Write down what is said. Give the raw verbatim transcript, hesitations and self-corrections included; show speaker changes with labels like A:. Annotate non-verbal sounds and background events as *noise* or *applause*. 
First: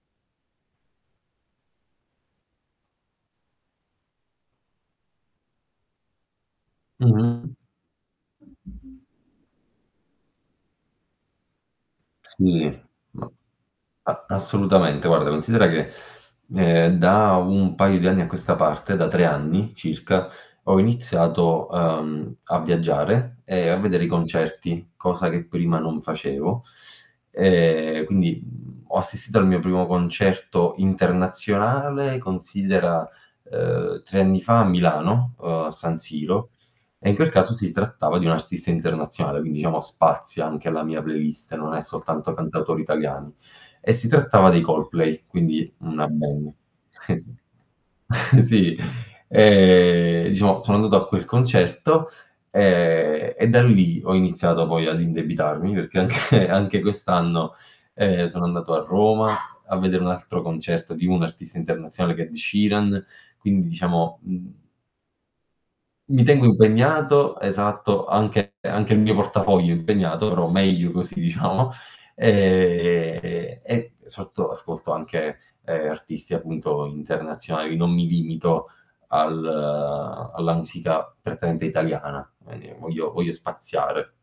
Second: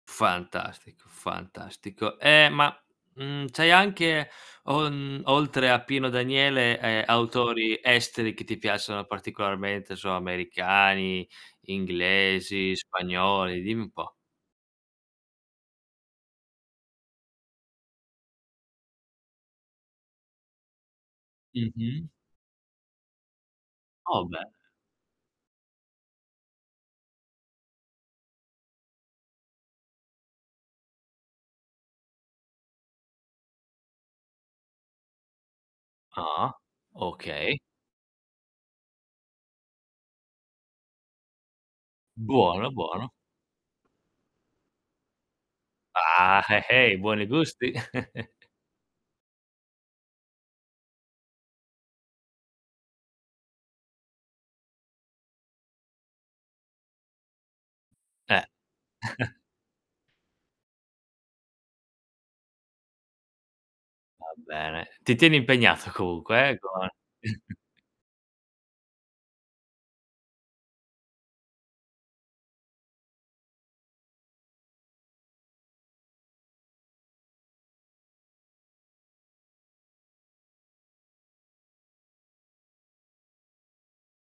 A: Fantastico, fantastico. Ehm, ma, mhmm, c'hai anche o mhmm, oltre a Pino Daniele, ehm,
B: Mh-mh.
A: autori esteri che ti piacciono particolarmente, 'nso americani, inglesi,
B: Sì.
A: spagnoli, dimmi un po'.
B: A assolutamente, guarda, considera che, ehm, da un paio di anni a questa parte, da tre anni, circa, ho iniziato,
A: Mh-mh.
B: ehm, a viaggiare e a vedere i
A: Oh, beh.
B: concerti, cosa che prima non facevo. Ehm, quindi, mhmm, ho assistito al mio primo concerto internazionale considera, uhm, tre anni fa a Milano, uhm, a San Siro,
A: Ah.
B: e in quel caso
A: Okay.
B: si trattava di un artista internazionale, quindi diciamo spazia anche la mia playlist, non è soltanto
A: Buono,
B: cantautori
A: buono.
B: italiani. E si trattava dei Coldplay, quindi una
A: Ah,
B: band.
A: he hei,
B: Eh
A: buoni
B: sì.
A: gusti! *chuckles*
B: *chuckles* Sì, ehm, diciamo sono andato a quel concerto, ehm, e da lì ho iniziato poi ad indebitarmi perché anche anche quest'anno, ehm,
A: Eh.
B: sono andato a
A: *chuckles*
B: Roma a vedere un altro concerto di un artista internazionale che è Ed Sheeran, quindi diciamo,
A: Va
B: mhmm
A: bene, ti tieni impegnato
B: mi tengo
A: comunque, eh, co
B: impegnato,
A: *chuckles*
B: esatto, anche anche il mio portafoglio impegnato, però meglio così, diciamo. Ehm, e sotto ascolto anche, ehm, artisti appunto internazionali, non mi limito al alla musica prettamente italiana, ehm, voglio voglio spaziare.